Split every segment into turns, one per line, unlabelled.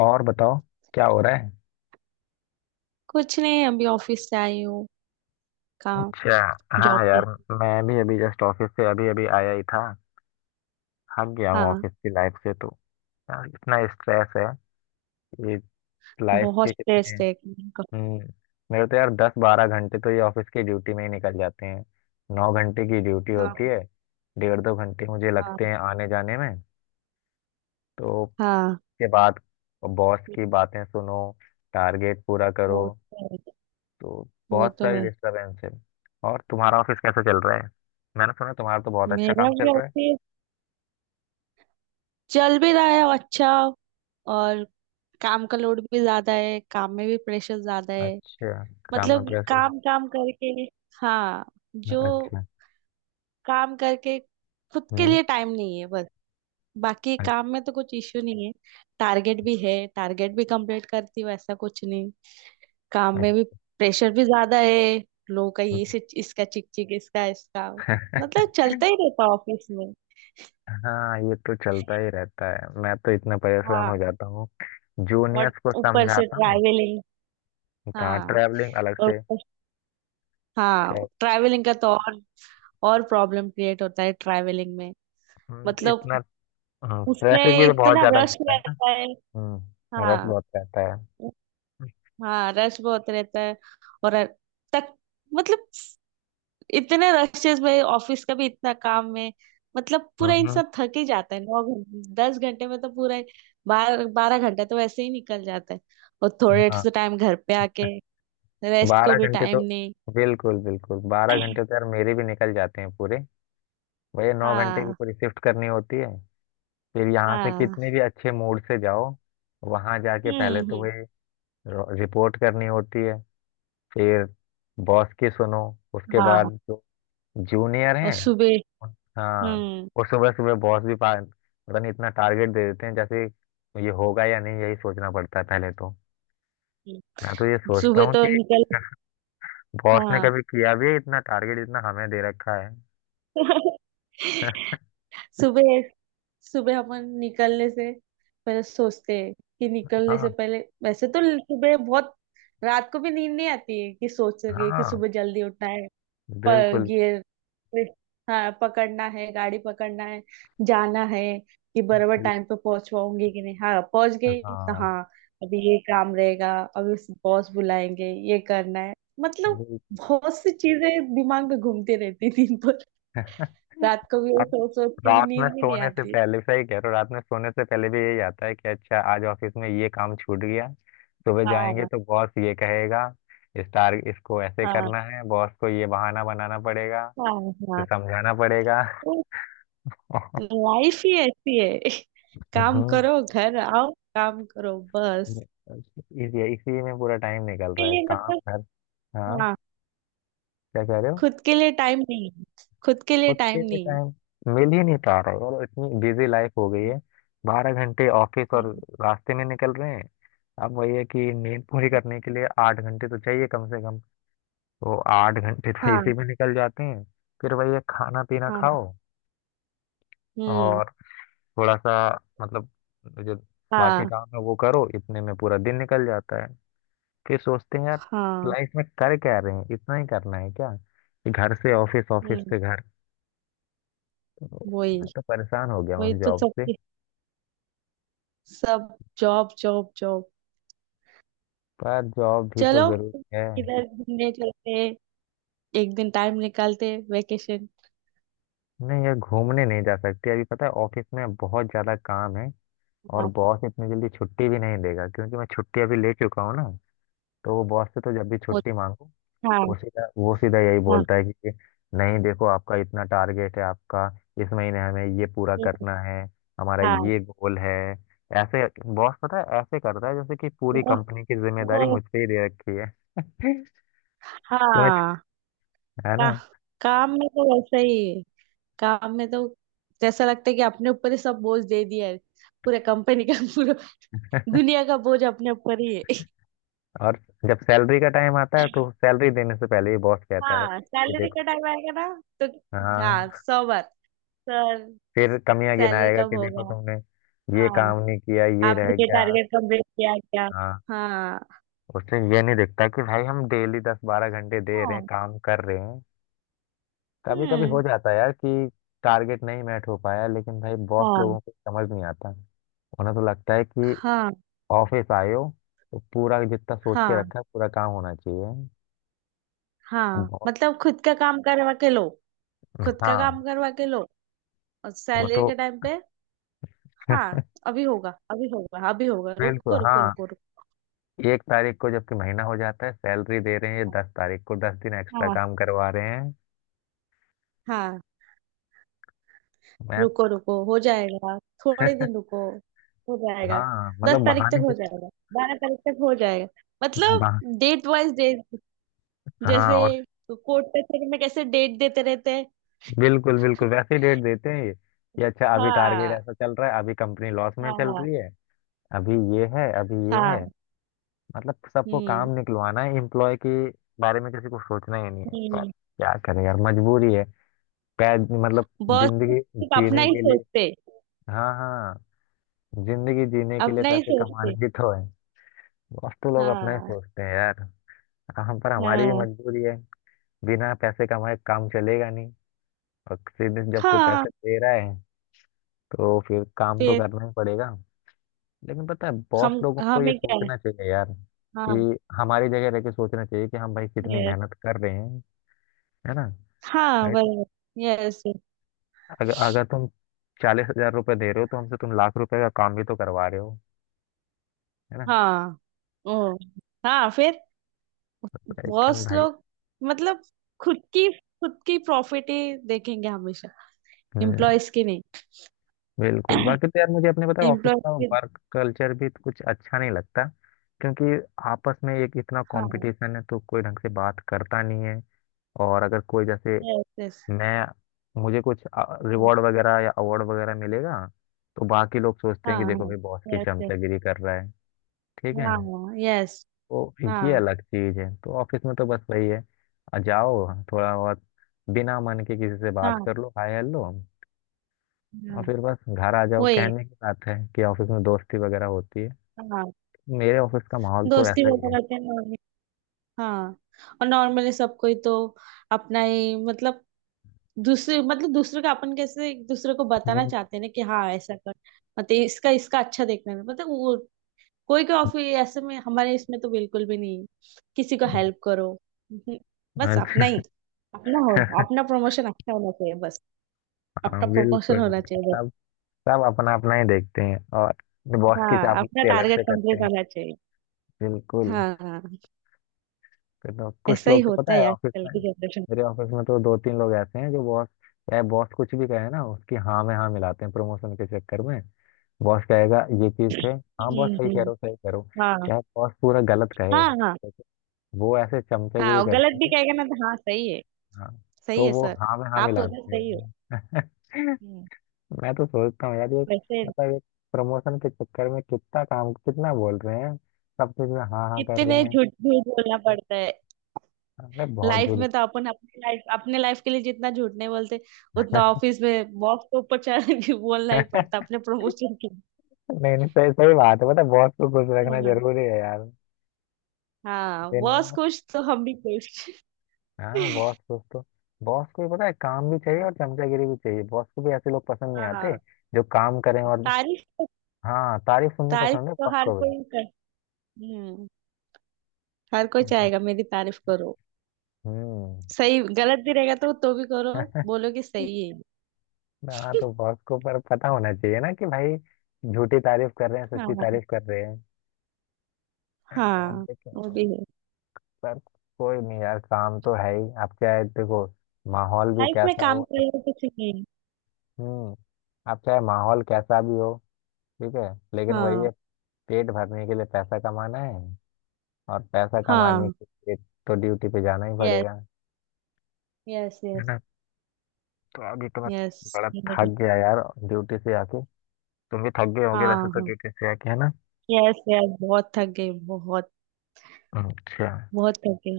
और बताओ, क्या हो रहा है।
कुछ नहीं, अभी ऑफिस से आई हूँ। काम।
अच्छा।
जॉब
हाँ
पे।
यार। मैं भी अभी जस्ट ऑफिस से अभी अभी आया ही था। थक गया हूँ
हाँ।
ऑफिस की लाइफ से तो। यार इतना स्ट्रेस है। ये लाइफ
बहुत
के कितने।
स्ट्रेस है काम का।
हम्म। मेरे तो यार 10-12 घंटे तो ये ऑफिस की ड्यूटी में ही निकल जाते हैं। 9 घंटे की ड्यूटी होती
हाँ।
है। 1.5-2 घंटे मुझे
हाँ।
लगते हैं आने जाने में। तो उसके
हाँ।
बाद बॉस की बातें सुनो, टारगेट पूरा करो,
वो तो है।
तो
वो
बहुत
तो
सारी
है।
डिस्टरबेंस है। और तुम्हारा ऑफिस कैसे चल रहा है। मैंने सुना तुम्हारा तो बहुत अच्छा
मेरा
काम
भी
चल रहा
ऑफिस चल भी रहा है अच्छा, और काम का लोड भी ज्यादा है, काम में भी प्रेशर ज्यादा
है।
है।
अच्छा। काम में
मतलब
प्रेशर।
काम काम करके। हाँ। जो
अच्छा।
काम करके खुद के
हम्म।
लिए टाइम नहीं है बस। बाकी काम में तो कुछ इश्यू नहीं है। टारगेट भी है, टारगेट भी कंप्लीट करती हूँ, ऐसा कुछ नहीं। काम में
अच्छा।
भी प्रेशर भी ज्यादा है। लोगों का ये
अच्छा।
से इसका चिक चिक इसका इसका, मतलब चलता ही रहता ऑफिस में।
हाँ ये तो चलता ही रहता है। मैं तो इतना परेशान हो
हाँ।
जाता हूँ,
और
जूनियर्स को
ऊपर से
समझाता हूँ।
ट्रैवलिंग।
कहाँ
हाँ।
ट्रैवलिंग अलग
और
से।
ऊपर- हाँ।
tra-
ट्रैवलिंग का तो और प्रॉब्लम क्रिएट होता है ट्रैवलिंग में।
तो
मतलब
इतना ट्रैफिक भी
उसमें
तो बहुत
इतना
ज्यादा
रश
मिलता है ना।
रहता है।
हम्म, रश
हाँ।
बहुत रहता है।
हाँ रश बहुत रहता है। और तक मतलब, इतने रशेस में ऑफिस का भी इतना काम में, मतलब पूरा
हम्म।
इंसान थक ही जाता है, 9 घंटे 10 घंटे में तो पूरा, 12-12 घंटा तो वैसे ही निकल जाता है। और थोड़े
हाँ।
से टाइम घर पे आके रेस्ट को
बारह
भी
घंटे
टाइम
तो
नहीं।
बिल्कुल बिल्कुल 12 घंटे तो यार मेरे भी निकल जाते हैं पूरे। भैया 9 घंटे की
हाँ।
पूरी शिफ्ट करनी होती है। फिर यहाँ से
हाँ।
कितने भी अच्छे मूड से जाओ, वहाँ जाके
हम्म।
पहले तो
हम्म।
वही रिपोर्ट करनी होती है। फिर बॉस की सुनो, उसके
हाँ।
बाद जो जूनियर
और
हैं।
सुबह।
हाँ।
हम्म।
और सुबह सुबह बॉस भी पा पता नहीं इतना टारगेट दे देते हैं जैसे। ये होगा या नहीं यही सोचना पड़ता है पहले तो।
हम्म।
मैं तो ये सोचता
सुबह
हूँ
तो
कि
निकल।
बॉस ने
हाँ।
कभी किया भी है इतना टारगेट इतना हमें दे रखा है।
सुबह सुबह अपन निकलने से पहले सोचते हैं कि निकलने से
हाँ।
पहले, वैसे तो सुबह बहुत, रात को भी नींद नहीं आती है कि सोच रही है कि
हाँ।
सुबह जल्दी उठना है। पर
बिल्कुल
ये, हाँ, पकड़ना है, गाड़ी पकड़ना है, जाना है, कि बराबर
बिल्कुल।
टाइम पे पहुंच पाऊंगी कि नहीं। हाँ पहुंच गई तो
हाँ।
हाँ। अभी ये काम रहेगा, अभी बॉस बुलाएंगे ये करना है, मतलब
वही।
बहुत सी चीजें दिमाग में घूमती रहती दिन भर। रात को भी यही
अब
सोच सोच के भी
रात में
नींद भी नहीं
सोने से
आती।
पहले सही कह रहे हो। रात में सोने से पहले भी यही आता है कि अच्छा आज ऑफिस में ये काम छूट गया। सुबह जाएंगे
हाँ।
तो बॉस ये कहेगा स्टार इसको ऐसे
हाँ।
करना है, बॉस को ये बहाना बनाना पड़ेगा,
हाँ।
तो
हाँ।
समझाना पड़ेगा।
तो लाइफ ही ऐसी है। काम
हम्म।
करो घर आओ, काम करो बस।
इस इसी में पूरा टाइम निकल
के
रहा है
लिए
काम
मतलब।
घर। हाँ।
हाँ,
क्या कह रहे हो।
खुद के लिए टाइम नहीं, खुद के लिए
खुद के
टाइम
लिए
नहीं।
टाइम मिल ही नहीं पा रहा है और इतनी बिजी लाइफ हो गई
हम्म।
है। 12 घंटे ऑफिस और
हम्म।
रास्ते में निकल रहे हैं। अब वही है कि नींद पूरी करने के लिए 8 घंटे तो चाहिए कम से कम। तो 8 घंटे तो
हाँ।
इसी में निकल जाते हैं। फिर वही है, खाना पीना
हाँ।
खाओ
हम्म।
और थोड़ा सा मतलब जो बाकी
हाँ।
काम है वो करो, इतने में पूरा दिन निकल जाता है। फिर सोचते हैं यार
हाँ।
लाइफ में कर क्या रहे हैं, इतना ही करना है क्या कि घर से ऑफिस, ऑफिस
हम्म।
से घर।
वही,
मैं तो परेशान हो गया
वही
हूँ इस
तो
जॉब से।
सबके। सब जॉब जॉब जॉब।
पर जॉब भी
चलो,
तो जरूरी है।
इधर घूमने चलते हैं, एक दिन टाइम निकालते वेकेशन।
नहीं यार, घूमने नहीं जा सकते अभी, पता है ऑफिस में बहुत ज्यादा काम है। और
हाँ।
बॉस इतनी जल्दी छुट्टी भी नहीं देगा क्योंकि मैं छुट्टी अभी ले चुका हूँ ना। तो वो बॉस से तो जब भी
वो-
छुट्टी मांगो
हाँ।
वो सीधा यही
हाँ।
बोलता है कि नहीं देखो, आपका इतना टारगेट है। आपका इस महीने हमें ये पूरा
हम्म।
करना है, हमारा
हाँ।
ये गोल है। ऐसे बॉस पता है ऐसे करता है जैसे कि पूरी
वो-
कंपनी की
वो।
जिम्मेदारी मुझ पे ही दे रखी है। तुम्हें,
हाँ।
है
का,
ना।
काम में तो वैसा ही है। काम में तो जैसा लगता है कि अपने ऊपर ही सब बोझ दे दिया है, पूरे कंपनी का, पूरा दुनिया का बोझ अपने ऊपर ही है।
और जब सैलरी का टाइम आता है तो सैलरी देने से पहले ही बॉस कहता है
हाँ,
कि
सैलरी का
देखो।
टाइम आएगा ना, तो हाँ
हाँ,
100 बार, सर
फिर कमियां
सैलरी
गिनाएगा
कब
कि देखो
होगा।
तुमने ये
हाँ,
काम नहीं किया, ये
आपने
रह
ये
गया।
टारगेट कंप्लीट किया क्या।
हाँ।
हाँ।
उससे ये नहीं दिखता कि भाई हम डेली 10-12 घंटे दे रहे हैं
हाँ।
काम कर रहे हैं। कभी कभी हो
हम्म।
जाता है यार कि टारगेट नहीं मैट हो पाया, लेकिन भाई बॉस
हाँ।
लोगों को समझ नहीं आता। उन्हें तो लगता है कि
हाँ।
ऑफिस आए हो तो पूरा जितना सोच के
हाँ।
रखा है पूरा काम होना चाहिए।
हाँ,
बॉस।
मतलब खुद का काम करवा के लो, खुद का
हाँ।
काम करवा के लो। और
वो
सैलरी
तो
के टाइम पे, हाँ अभी होगा, अभी होगा, अभी होगा,
बिल्कुल।
रुको
हाँ।
रुको रुको रुको।
1 तारीख को जबकि महीना हो जाता है सैलरी दे रहे हैं ये 10 तारीख को, 10 दिन एक्स्ट्रा
हाँ।
काम करवा रहे हैं।
हाँ,
मैं।
रुको रुको, हो जाएगा, थोड़े दिन रुको हो जाएगा,
हाँ
दस
मतलब
तारीख तक
बहाने
हो
से।
जाएगा, 12 तारीख तक हो जाएगा। मतलब
बहा,
डेट वाइज डेट,
हाँ
जैसे
और।
कोर्ट कचहरी में कैसे डेट देते रहते हैं।
बिल्कुल बिल्कुल वैसे ही डेट देते हैं ये कि अच्छा अभी टारगेट
हाँ।
ऐसा चल रहा है, अभी कंपनी लॉस में चल
हाँ।
रही है। अभी ये है, अभी ये है।
हाँ।
मतलब सबको
हम्म।
काम निकलवाना है, एम्प्लॉय के बारे में किसी को सोचना ही नहीं है। पर
हम्म।
क्या करें यार, मजबूरी है। पैद मतलब
बॉस
जिंदगी
सिर्फ अपना
जीने
ही
के लिए।
सोचते,
हाँ हाँ। जिंदगी जीने के लिए
अपना ही
पैसे
सोचते।
कमाने भी तो है। बॉस तो लोग अपना ही
हाँ।
सोचते हैं यार। हम पर हमारी भी
हाँ।
मजबूरी है। बिना पैसे कमाए काम चलेगा नहीं। और सीधे जब कोई
हाँ,
पैसे दे रहा है तो फिर काम तो
फिर
करना ही पड़ेगा। लेकिन पता है
हम
बॉस लोगों को ये
हमें क्या है।
सोचना चाहिए यार
हाँ,
कि हमारी जगह रह के सोचना चाहिए कि हम भाई कितनी मेहनत कर रहे हैं। है ना।
हाँ,
भाई तो
बराबर। यस।
अगर अगर तुम 40,000 रुपये दे रहे हो तो हमसे तुम लाख रुपए का काम भी तो करवा रहे हो। है ना।
हाँ। ओ। हाँ, फिर
लेकिन
बॉस
भाई।
लोग मतलब खुद की प्रॉफिट ही देखेंगे हमेशा,
हम्म।
एम्प्लॉयज की नहीं।
बिल्कुल। बाकी तो यार मुझे अपने पता है ऑफिस
एम्प्लॉयज
का
की।
वर्क कल्चर भी तो कुछ अच्छा नहीं लगता, क्योंकि आपस में एक इतना
हाँ।
कंपटीशन है तो कोई ढंग से बात करता नहीं है। और अगर कोई जैसे
यस। यस।
मैं मुझे कुछ रिवॉर्ड वगैरह या अवार्ड वगैरह मिलेगा तो बाकी लोग सोचते हैं
हाँ।
कि
हाँ।
देखो भाई बॉस की
यस। यस।
चमचागिरी कर रहा है। ठीक है।
हाँ। यस।
तो ये
हाँ।
अलग चीज है, तो ऑफिस में तो बस वही है। आ, जाओ थोड़ा बहुत, बिना मन के किसी से बात
हाँ।
कर लो, हाय हेलो, और
हाँ।
फिर बस घर आ जाओ।
वही।
कहने की बात है कि ऑफिस में दोस्ती वगैरह होती है।
हाँ,
मेरे ऑफिस का माहौल तो
दोस्ती
ऐसा ही है।
वगैरह के हाँ, और नॉर्मली सबको ही तो अपना ही, मतलब दूसरे, मतलब दूसरे का, अपन कैसे एक दूसरे को बताना
हम्म।
चाहते हैं ना कि हाँ ऐसा कर, मतलब इसका इसका अच्छा देखने में, मतलब वो। कोई कोई ऑफिस ऐसे में, हमारे इसमें तो बिल्कुल भी नहीं है। किसी को हेल्प करो। हम्म। बस अपना ही,
अच्छा।
अपना हो, अपना प्रमोशन अच्छा होना चाहिए बस,
हाँ
अपना प्रमोशन
बिल्कुल।
होना चाहिए बस।
सब सब अपना अपना ही देखते हैं और बॉस की
हाँ, अपना
चापलूसी अलग
टारगेट
से करते
कंप्लीट
हैं।
होना चाहिए।
बिल्कुल।
हाँ। हाँ।
फिर तो कुछ
ऐसा ही
लोग तो पता
होता है
है ऑफिस
आजकल
में,
की जनरेशन।
मेरे ऑफिस में तो दो तीन लोग ऐसे हैं जो बॉस, चाहे बॉस कुछ भी कहे ना उसकी हाँ में हाँ मिलाते हैं प्रमोशन के चक्कर में। बॉस कहेगा ये चीज थे। हाँ बॉस
हम्म।
सही कह रहे
हम्म।
हो, सही कह रहे हो।
हाँ।
चाहे बॉस पूरा गलत कहे,
हाँ। हाँ।
वो ऐसे
हाँ,
चमचागिरी
और गलत
करते
भी
हैं।
कहेगा ना, तो हाँ सही है,
हाँ,
सही
तो
है
वो
सर,
हाँ में हाँ
आप उधर
मिलाते
सही हो।
हैं।
हम्म।
मैं तो सोचता हूँ यार ये
वैसे
मतलब एक, प्रमोशन के चक्कर में कितना काम कितना बोल रहे हैं, सब चीज में हाँ हाँ कर रहे
कितने
हैं।
झूठ झूठ बोलना पड़ता है।
अरे बहुत
लाइफ
जुड़ी।
में तो अपन अपने लाइफ के लिए जितना झूठ नहीं बोलते, उतना ऑफिस में बॉस के ऊपर चढ़ के बोलना ही पड़ता अपने प्रमोशन के लिए।
नहीं नहीं, सही सही बात है। पता है बॉस को खुश रखना
हाँ।
जरूरी है यार।
हाँ,
दिन
बॉस
में।
खुश तो हम भी खुश।
हाँ बॉस खुश तो। बॉस को भी पता है काम भी चाहिए और चमचागिरी भी चाहिए। बॉस को भी ऐसे लोग पसंद नहीं आते
हाँ,
जो काम करें और।
तारीफ,
हाँ तारीफ सुननी
तारीफ
पसंद है
तो
बॉस
हर
को भी।
कोई कर। हम्म। हर कोई चाहेगा मेरी तारीफ करो।
हम्म।
सही गलत भी रहेगा तो भी करो, बोलो कि सही है।
हाँ, तो बॉस को पर पता होना चाहिए ना कि भाई झूठी तारीफ कर रहे हैं सच्ची
हाँ।
तारीफ कर रहे हैं। और
हाँ, वो
देखो।
भी है।
पर कोई नहीं यार, काम तो है ही, आप चाहे देखो माहौल भी
लाइफ में
कैसा हो।
काम करना कुछ नहीं है।
हम्म। आप चाहे माहौल कैसा भी हो, ठीक है, लेकिन वही
हाँ।
है पेट भरने के लिए पैसा कमाना है। और पैसा कमाने
हाँ।
के लिए तो ड्यूटी पे जाना ही
यस।
पड़ेगा।
यस।
है
यस।
ना। तो अभी तो मैं
यस।
बड़ा थक गया यार ड्यूटी से आके। तुम भी थक गए होगे वैसे
हाँ।
तो
हाँ।
ड्यूटी से आके, है ना।
यस। यस। बहुत थक गई, बहुत
अच्छा।
बहुत थक गई।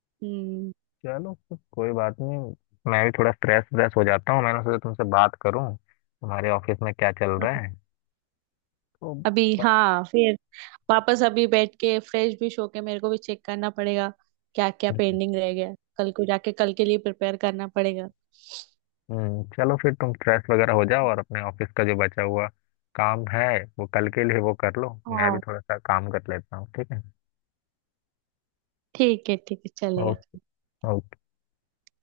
हम्म।
चलो फिर कोई बात नहीं। मैं भी थोड़ा स्ट्रेस व्रेस हो जाता हूँ, मैंने सोचा तुमसे बात करूँ तुम्हारे ऑफिस में क्या चल रहा है। तो।
अभी
ब-
हाँ, फिर वापस अभी बैठ के फ्रेश भी होके मेरे को भी चेक करना पड़ेगा, क्या क्या पेंडिंग रह गया, कल को जाके कल के लिए प्रिपेयर करना पड़ेगा।
चलो फिर तुम फ्रेश वगैरह हो जाओ और अपने ऑफिस का जो बचा हुआ काम है वो कल के लिए वो कर लो। मैं भी
हाँ,
थोड़ा सा काम कर लेता हूँ, ठीक है।
ठीक है, ठीक है चलेगा।
ओ- ओके।